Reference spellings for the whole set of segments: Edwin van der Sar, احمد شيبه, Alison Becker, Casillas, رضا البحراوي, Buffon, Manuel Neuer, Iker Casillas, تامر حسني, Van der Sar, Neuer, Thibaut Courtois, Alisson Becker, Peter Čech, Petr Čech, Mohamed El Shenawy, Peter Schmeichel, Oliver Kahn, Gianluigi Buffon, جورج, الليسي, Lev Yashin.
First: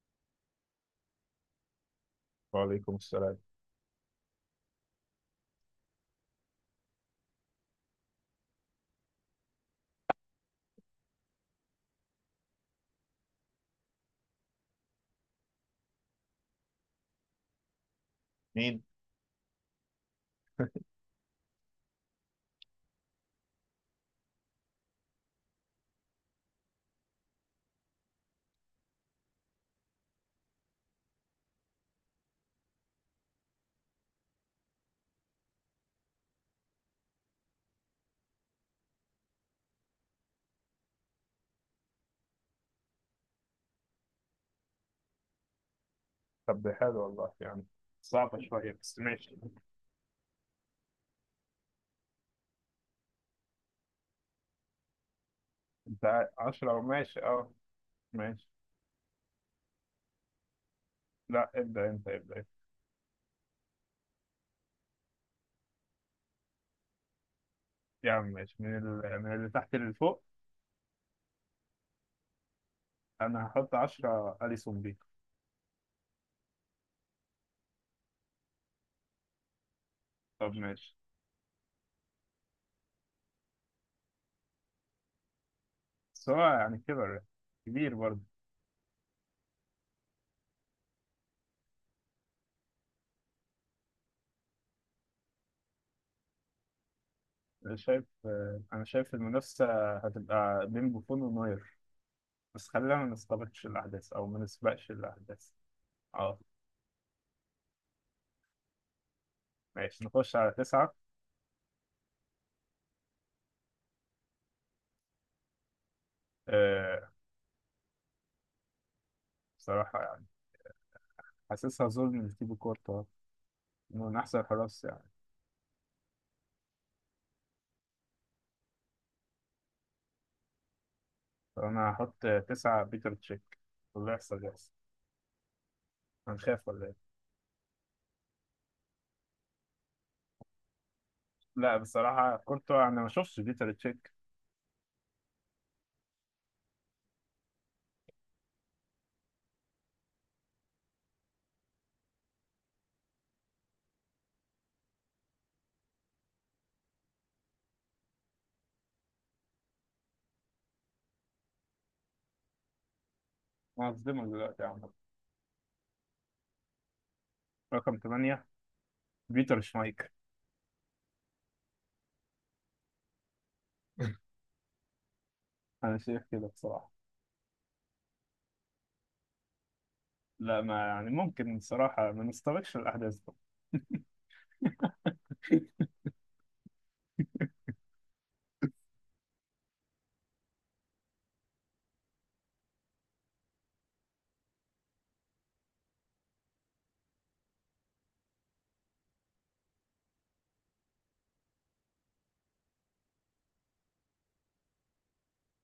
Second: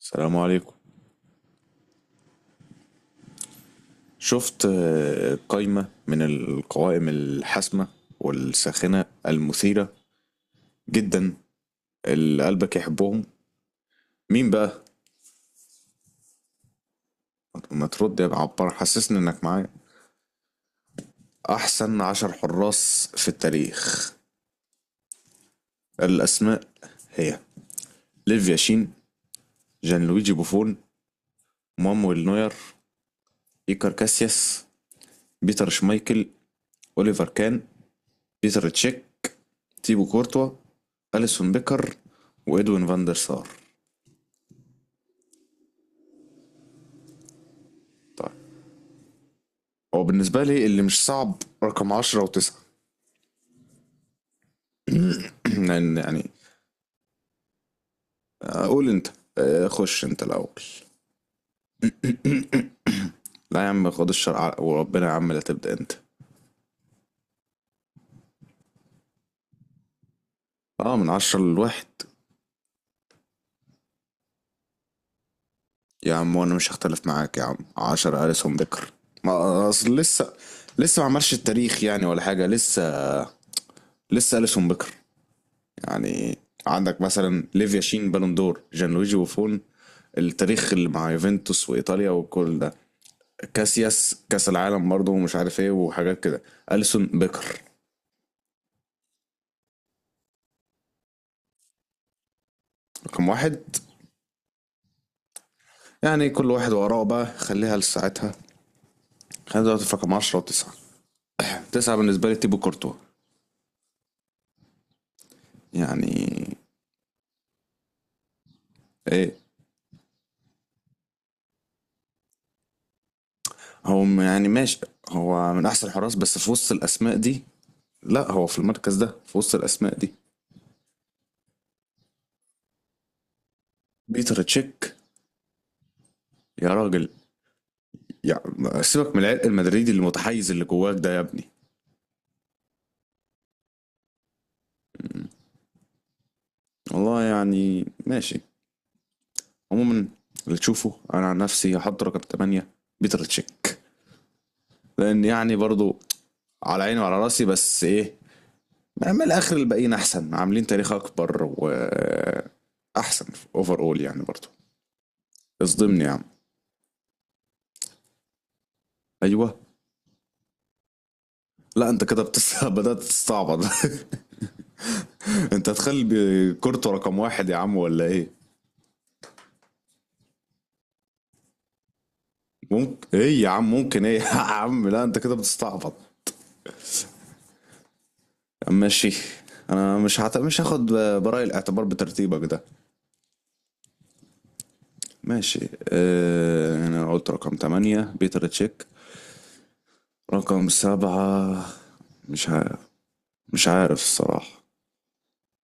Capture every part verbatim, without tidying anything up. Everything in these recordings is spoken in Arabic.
السلام عليكم. وعليكم السلام. شفت آه، قائمة من القوائم الحاسمة والساخنة المثيرة جدا اللي قلبك يحبهم، مين بقى؟ ما ترد يا عبار، مين؟ حسسني انك معايا. أحسن عشر حراس في التاريخ، الأسماء هي: ليف ياشين، جان لويجي بوفون، مانويل نوير، إيكار كاسياس، بيتر شمايكل، أوليفر كان، بيتر تشيك، تيبو كورتوا، أليسون بيكر، وإدوين فاندر سار. طب ده حلو والله، يعني طيب، صعبة شوية بس ماشي. هو بالنسبة لي اللي مش صعب رقم عشرة وتسعة. لأن انت يعني عشرة؟ ماشي، اه، ماشي. آه، قول أنت. آه، خش أنت الأول. لا، ابدأ انت، ابدأ انت. لا يا عم خد الشرع ع- وربنا يا عم لا تبدأ أنت. يا عم ماشي، من ال... من اللي تحت اللي فوق. أه، من عشرة لواحد. انا هحط عشرة أليسون بيكو. يا عم وأنا مش هختلف معاك يا عم، عشرة أليسون بيكر. ما آه، أصل لسه، طب ماشي. لسه ما عملش التاريخ يعني ولا حاجة، لسه لسه أليسون بيكر بس هو يعني. يعني عندك كبر. مثلا ليفيا كبير شين برضه. بالون دور، جان لويجي وفون التاريخ اللي مع يوفنتوس وإيطاليا وكل ده، كاسياس كاس العالم برضه ومش عارف ايه وحاجات كده. اليسون بيكر انا شايف آه، انا شايف المنافسة هتبقى بين بوفون ونوير. بس خلينا ما رقم واحد نستبقش الأحداث أو ما نسبقش الأحداث. يعني، اه، كل واحد وراه بقى خليها لساعتها. خلينا دلوقتي في ماشي، رقم نخش عشرة على وتسعة. تسعة. تسعة بالنسبة لي تيبو كورتوا يعني. آه، ايه، بصراحة يعني حاسسها ظلم لتيبو كورتا. هو من م- أحسن يعني ماشي، الحراس يعني. هو من احسن الحراس بس في وسط الاسماء دي. لا هو في المركز ده في وسط الاسماء دي. فأنا هحط تسعة بيتر تشيك، واللي بيتر يحصل يحصل. تشيك؟ يا هنخاف ولا راجل، إيه؟ يعني سيبك من العرق المدريدي المتحيز اللي جواك ده يا ابني. لا، بصراحة كورتوا، أنا ما شفتش بيتر تشيك. والله يعني ماشي. عموما اللي تشوفه، انا عن نفسي هحط رقم تمانية بيتر تشيك، لان يعني برضو على عيني وعلى راسي، بس ايه، من الاخر الباقيين احسن، عاملين تاريخ اكبر واحسن، اوفر أنا اول يعني هصدمك برضو. دلوقتي يا عم. اصدمني يا عم. رقم تمانية. بيتر ايوه. شمايكل. لا انت كده بتس... بدات تستعبط. انت أنا شايف كده تخلي كورتو بصراحة. رقم واحد يا عم ولا ايه؟ لا، ما يعني، ممكن بصراحة ما نستبقش الأحداث ممكن بقى. ايه يا عم، ممكن ايه؟ يا عم لا انت كده بتستعبط. ماشي، انا مش هت... مش هاخد براي الاعتبار بترتيبك ده. ماشي، آه، انا قلت رقم تمانية بيتر تشيك. رقم سبعة مش عارف، مش عارف الصراحة.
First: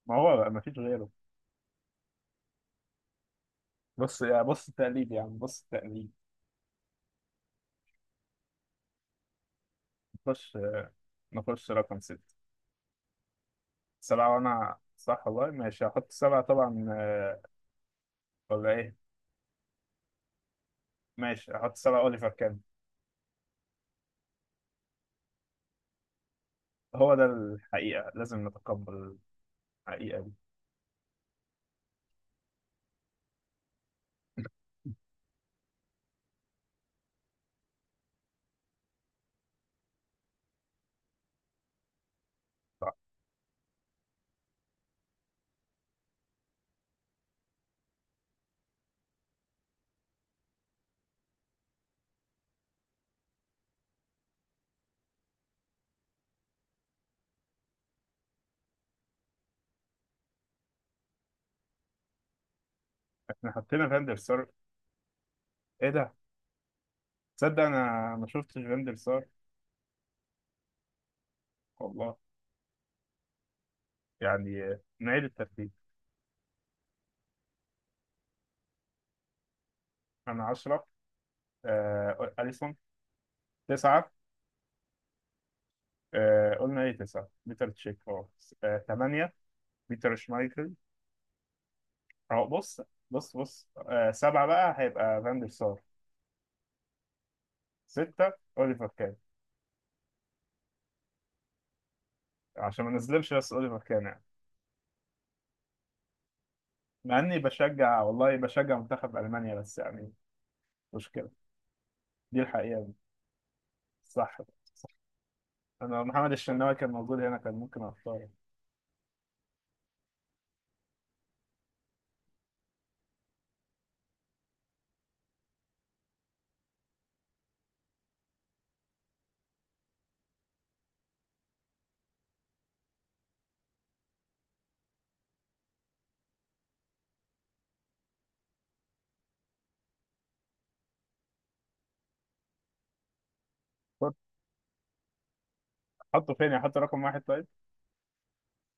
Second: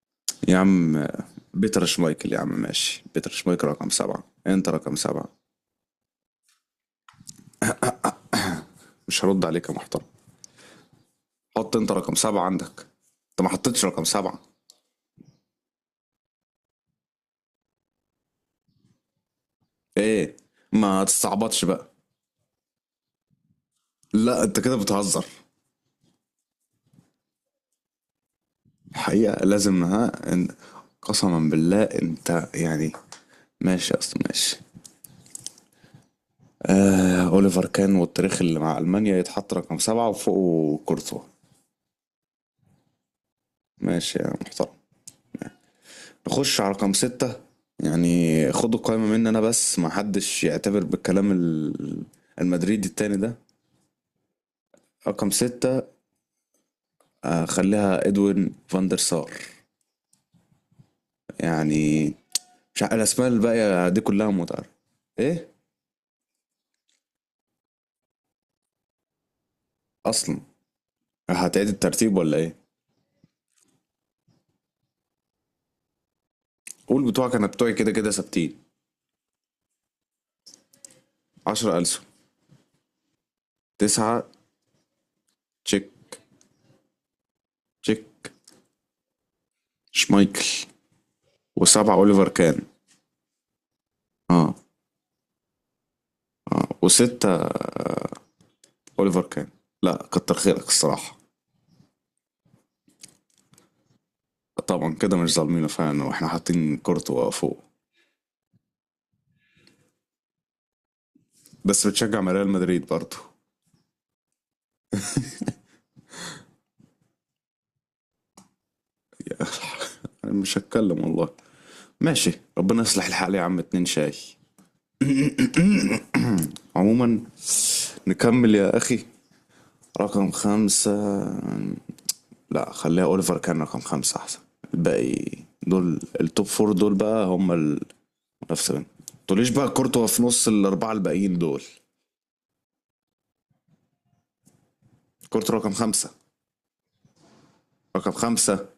ما هو بقى يا ما فيش عم غيره. آه، بيتر شمايكل يا عم، ماشي بيتر شمايكل رقم بص، سبعة، يا انت بص رقم التقليد يا سبعة. عم، بص التقليد. مش هرد عليك يا محترم. نخش نخش حط انت رقم رقم ستة. سبعة عندك، انت ما حطيتش رقم سبعة سبعة. وأنا صح والله. ماشي، هحط سبعة طبعا، آه، ولا إيه؟ ايه، ما ماشي، تستعبطش هحط بقى. سبعة أوليفر كان. لا انت كده بتهزر. هو ده الحقيقة، لازم نتقبل الحقيقة لازم الحقيقة ها دي. ان. قسما بالله انت يعني، ماشي اصلا ماشي. آه، أوليفر كان والتاريخ اللي مع ألمانيا يتحط رقم سبعة وفوقه كورتوا. صح. ماشي يا محترم. نخش على رقم ستة يعني. خدوا القائمة مني أنا بس، ما حدش يعتبر بالكلام ال- المدريدي التاني ده. رقم ستة آه، خليها إدوين فاندر سار يعني، مش عارف الأسماء احنا حطينا الباقية دي فاندر كلها سار؟ متعرفة. إيه؟ ايه ده؟ تصدق انا ما شفتش فاندر سار. أصلا هتعيد الترتيب والله، ولا إيه؟ يعني نعيد الترتيب. قول بتوعك، أنا بتوعي كده كده ثابتين. انا عشرة. عشرة ألسون، آه، اليسون. تسعة. تسعة تشيك. آه، قلنا ايه، تسعة بيتر تشيك، تشيك، اه. تمانية. بيتر شمايكل، شمايكل. وسبعة أوليفر اه، كان. بص بص بص، آه سبعة اه، بقى هيبقى فاندر سار. اه، وستة ستة اوليفر كان. أوليفر كان. لا كتر خيرك الصراحة. عشان ما نظلمش، بس اوليفر كان يعني، طبعا كده مش ظالمينه فعلا واحنا حاطين مع كورتوا اني فوق. بشجع، والله بشجع منتخب المانيا، بس يعني مشكلة. بس بتشجع مع دي ريال مدريد الحقيقة. برضه. صح. صح. انا محمد الشناوي كان موجود هنا كان ممكن اختاره. انا مش هتكلم والله. ماشي، ربنا يصلح الحال يا عم. اتنين شاي. عموما نكمل يا اخي. رقم خمسة، لا خليها اوليفر كان رقم خمسة احسن. الباقي دول التوب فور، دول بقى هم نفس ما، تقوليش بقى كورتوا في نص الأربعة الباقيين دول. كنت كورتوا رقم خمسة. احطه فين؟ احط رقم واحد طيب. رقم خمسة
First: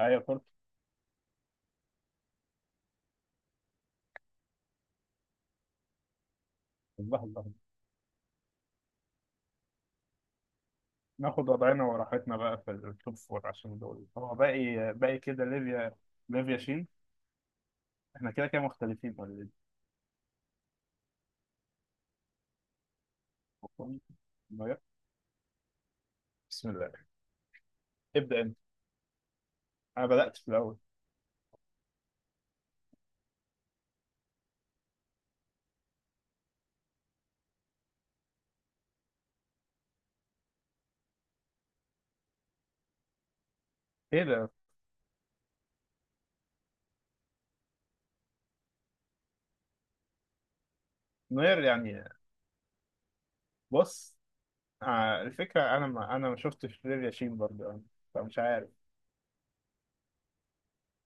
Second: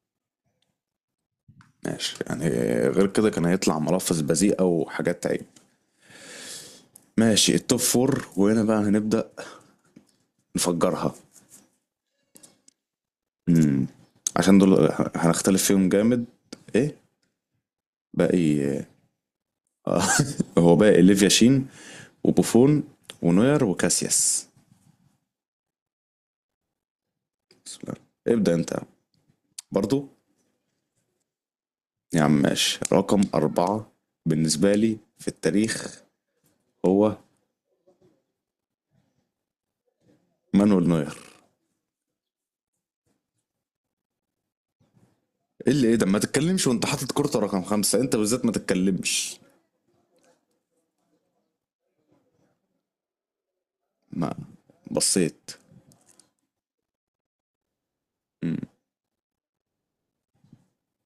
ايوه كنت. ماشي يعني، غير كده كان هيطلع ملفظ بذيئة وحاجات عيب. الله، الله. ماشي التوب فور، وهنا بقى هنبدأ نفجرها. ناخد وضعنا وراحتنا بقى في التوب فور، عشان امم دول هو عشان دول باقي باقي كده هنختلف فيهم ليفيا، جامد. ليفيا شين. ايه؟ احنا كده كده باقي مختلفين ولا إيه؟ آه. هو باقي ليفيا شين وبوفون ونوير وكاسياس. نوير. بسم الله. بسم الله. ابدا ابدأ انت. انت انا برضو. بدات في الاول. يا عم ماشي، رقم أربعة بالنسبة لي في التاريخ هو مانويل نوير. ايه ده؟ ايه اللي ايه ده؟ ما تتكلمش وانت حاطط كورته رقم خمسة، انت بالذات ما تتكلمش. نوير يعني؟ بص، ما آه، بصيت. الفكره، انا ما انا ما شفتش ليفيا شين برضه يعني. فمش مم. عارف.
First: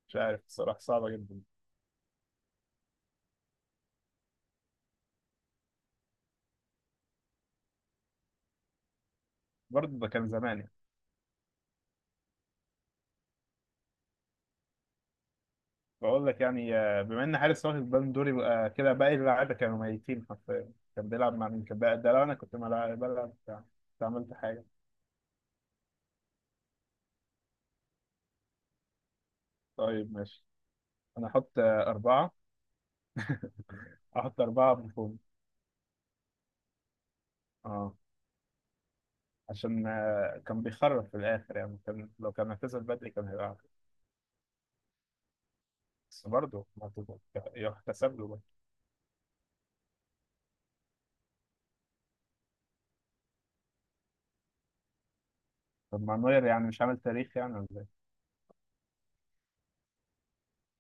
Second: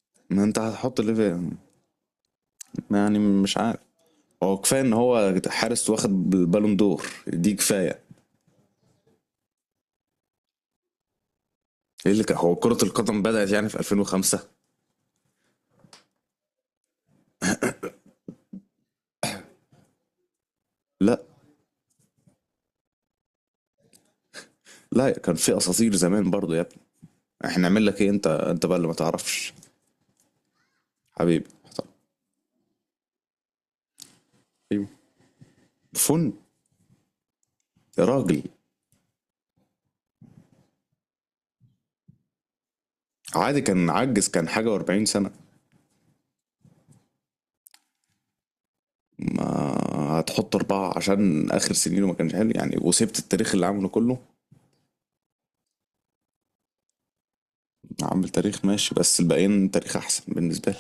مش ما عارف انت الصراحه، هتحط صعبه اللي فيها جدا. يعني، مش عارف. هو كفايه ان هو حارس واخد بالون دور، دي كفايه. برضه ده كان زمان. ايه اللي كان، هو كره القدم بدات يعني في ألفين وخمسة. بقول لك يعني، آه، بما ان حارس واخد بالون دور، يبقى كده باقي اللعيبه كانوا ميتين حرفيا. كان لا، بيلعب مع مين؟ كان بقى- ده لو انا كنت بلعب بلعب بتاع، كنت عملت حاجه. لا كان في اساطير زمان برضو يا ابني. احنا نعمل لك ايه، انت انت بقى اللي ما تعرفش طيب ماشي. انا حبيبي. احط آه، اربعه. احط اربعه ايوه، بنفوذ. فن. اه. يا راجل. عشان آه، كان بيخرب في الاخر يعني، كان لو كان اعتزل بدري كان هيبقى عادي، أحسن. كان عجز، كان حاجه و40 سنه. بس برضه، ما تبقى- يحتسب له برضه. ما هتحط أربعة عشان آخر سنينه ما كانش حلو يعني، وسبت التاريخ اللي عامله كله. طب ما نوير يعني مش عامل تاريخ يعني ولا ايه؟ عامل تاريخ ماشي، بس الباقيين تاريخ أحسن بالنسبة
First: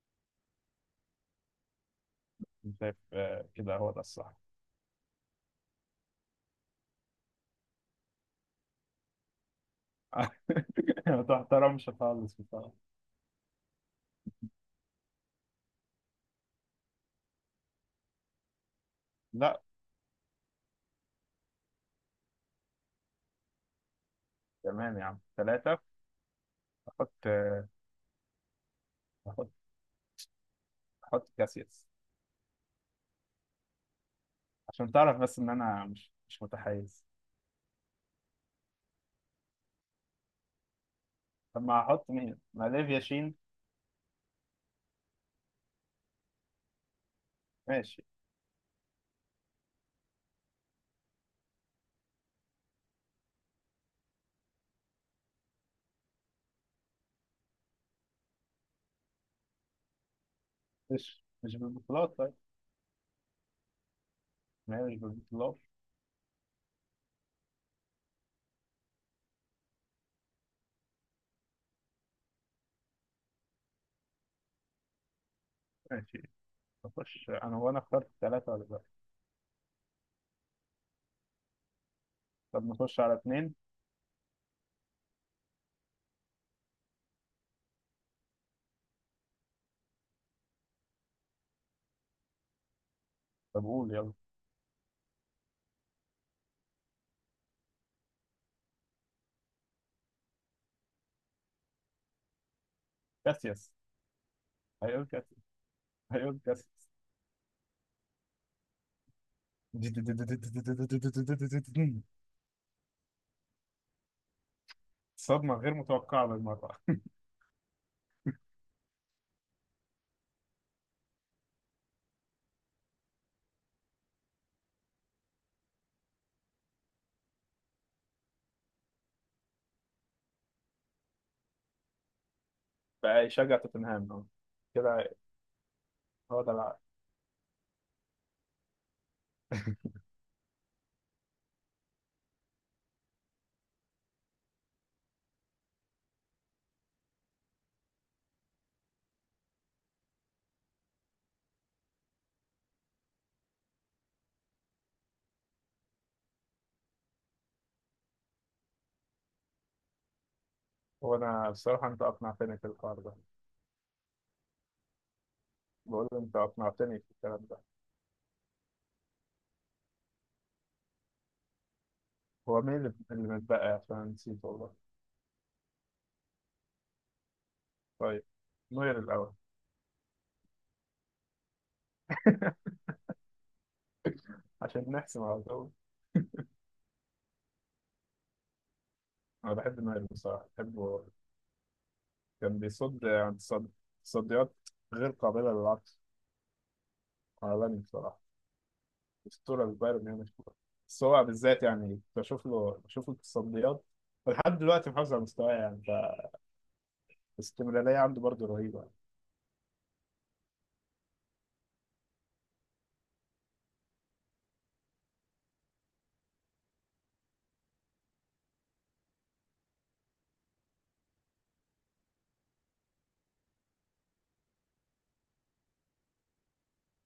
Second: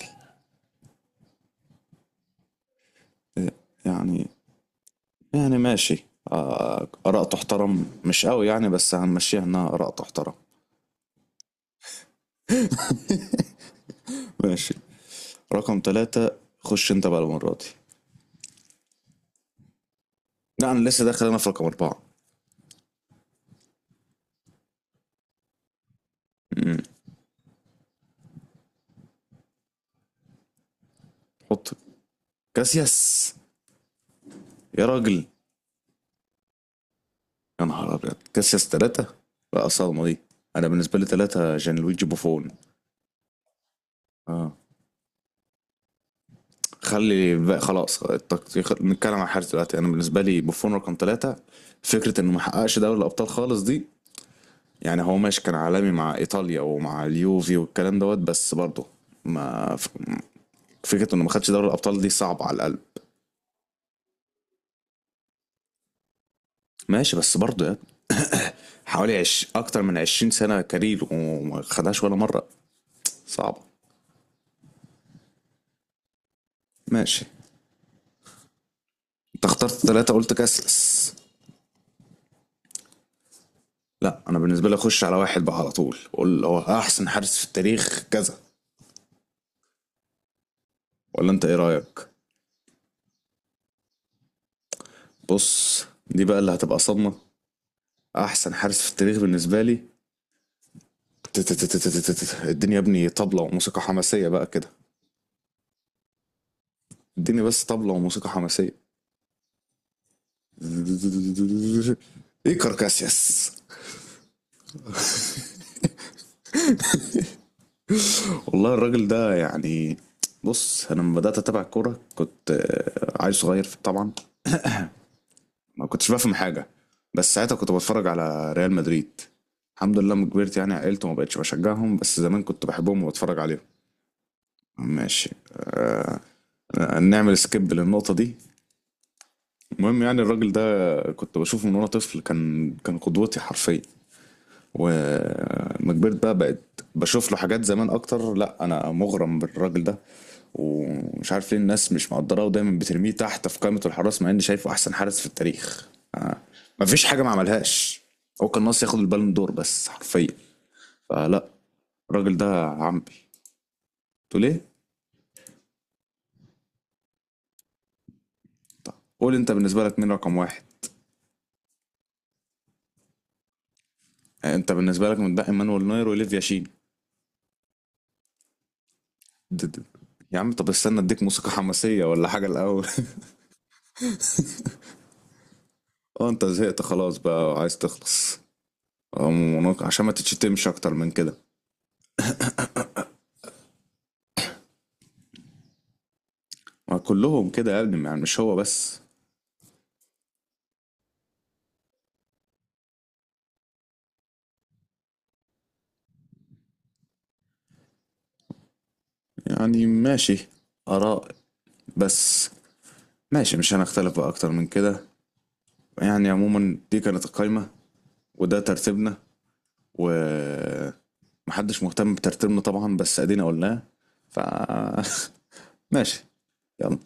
أنا شايف آه، لي كده هو ده يعني. الصح. يعني ماشي آه، آراء تحترم مش قوي يعني، بس هنمشيها إنها آراء تحترم. ما تحترمش خالص بصراحه. ماشي، رقم ثلاثة خش أنت بقى المرة دي. لا. لا أنا لسه داخل أنا في رقم أربعة. تمام يا عم، ثلاثه. مم. احط آه، هحط هحط حط كاسياس. كاسياس. يا عشان تعرف راجل، بس ان انا مش مش متحيز. يا نهار أبيض، كاسياس ثلاثة؟ بقى صدمة دي. أنا بالنسبة لي ثلاثة طب ما جان لويجي هحط مين؟ بوفون. ما ليفيا شين. اه، خلي بقى خلاص ماشي. التقطيع، خ- نتكلم عن الحارس دلوقتي. انا بالنسبه لي بوفون رقم ثلاثه. فكره انه ما حققش دوري الابطال خالص دي، يعني هو ماشي كان عالمي مع ايطاليا ومع اليوفي والكلام دوت، بس برضه ما ف- فكره مش انه ما خدش مش دوري الابطال دي بالبطولات طيب. صعبه على القلب. ما هي مش بالبطولات. ماشي بس برضه يعني، حوالي عش... اكتر من عشرين سنه كارير وما خدهاش ولا مره، صعبه. ماشي، ماشي، نخش. انا وانا اخترت ثلاثة ولا لا؟ انت اخترت ثلاثه، قلت كاسلس. طب نخش على اثنين. لا انا بالنسبه لي اخش على واحد بقى على طول. قول هو احسن حارس في التاريخ كذا، ولا انت ايه رايك؟ طب قول يلا. بص دي بقى اللي هتبقى صدمة. أحسن حارس في التاريخ بالنسبة لي، تتتتتتتت. الدنيا يا ابني طبلة كاسياس. وموسيقى حماسية بقى كده. هيقول كاسياس، هيقول كاسياس. اديني بس طبلة وموسيقى حماسية. إيكار كاسياس. صدمة غير متوقعة بالمرة. والله الراجل ده يعني، بص أنا لما بدأت أتابع الكورة كنت آه، عيل صغير طبعا، ما كنتش بفهم حاجة، بس ساعتها كنت بتفرج على ريال مدريد. الحمد لله لما كبرت يعني عقلت وما بقتش بشجعهم، بس زمان كنت بحبهم بقى وبتفرج يشجع عليهم. توتنهام اهو، كده. ماشي، هو ده الع- آه، نعمل سكيب للنقطة دي. المهم يعني الراجل ده كنت بشوفه من وانا طفل، كان كان قدوتي حرفيا. وما كبرت بقى بقيت بشوف له حاجات زمان اكتر، لا انا مغرم بالراجل ده. ومش عارف ليه الناس مش مقدراه ودايما بترميه تحت في قائمة الحراس، مع اني شايفه احسن حارس في التاريخ. آه. مفيش حاجة ما عملهاش، هو كان ناقص ياخد البالون دور بس حرفيا. هو فلا، انا بصراحة انت الراجل اقنعتني ده في الحوار عمبي. ده. تقول ايه؟ بقول انت اقنعتني في الكلام ده. طب قول انت، بالنسبة لك مين رقم واحد؟ هو مين اللي اللي متبقى، عشان نسيت آه، انت والله. بالنسبة لك متبقي مانويل نوير وليفيا شين. طيب، نوير الأول. د- د- يا عم طب استنى اديك موسيقى حماسية ولا حاجة الأول. عشان نحسم على الأول. اه انت زهقت خلاص بقى وعايز تخلص. أنا أم بحب ونق- عشان نوير، ما بصراحة تتشتمش أكتر بحبه. من كده. كان بيصد عن تصد- تصديات غير قابلة للعكس. ما كلهم كده عالمي يا ابني يعني بصراحة، مش هو بس. أسطورة لبايرن ميونخ. بس هو بالذات يعني، بشوف له بشوف له التصديات. ولحد دلوقتي محافظ على مستواه يعني، فالاستمرارية عنده برضه رهيبة. يعني ماشي، آراء بس. ماشي مش هنختلف بقى أكتر من كده يعني. عموما دي كانت القايمة، وده ترتيبنا، ومحدش مهتم بترتيبنا طبعا، بس ادينا قلناه. ف ماشي يلا.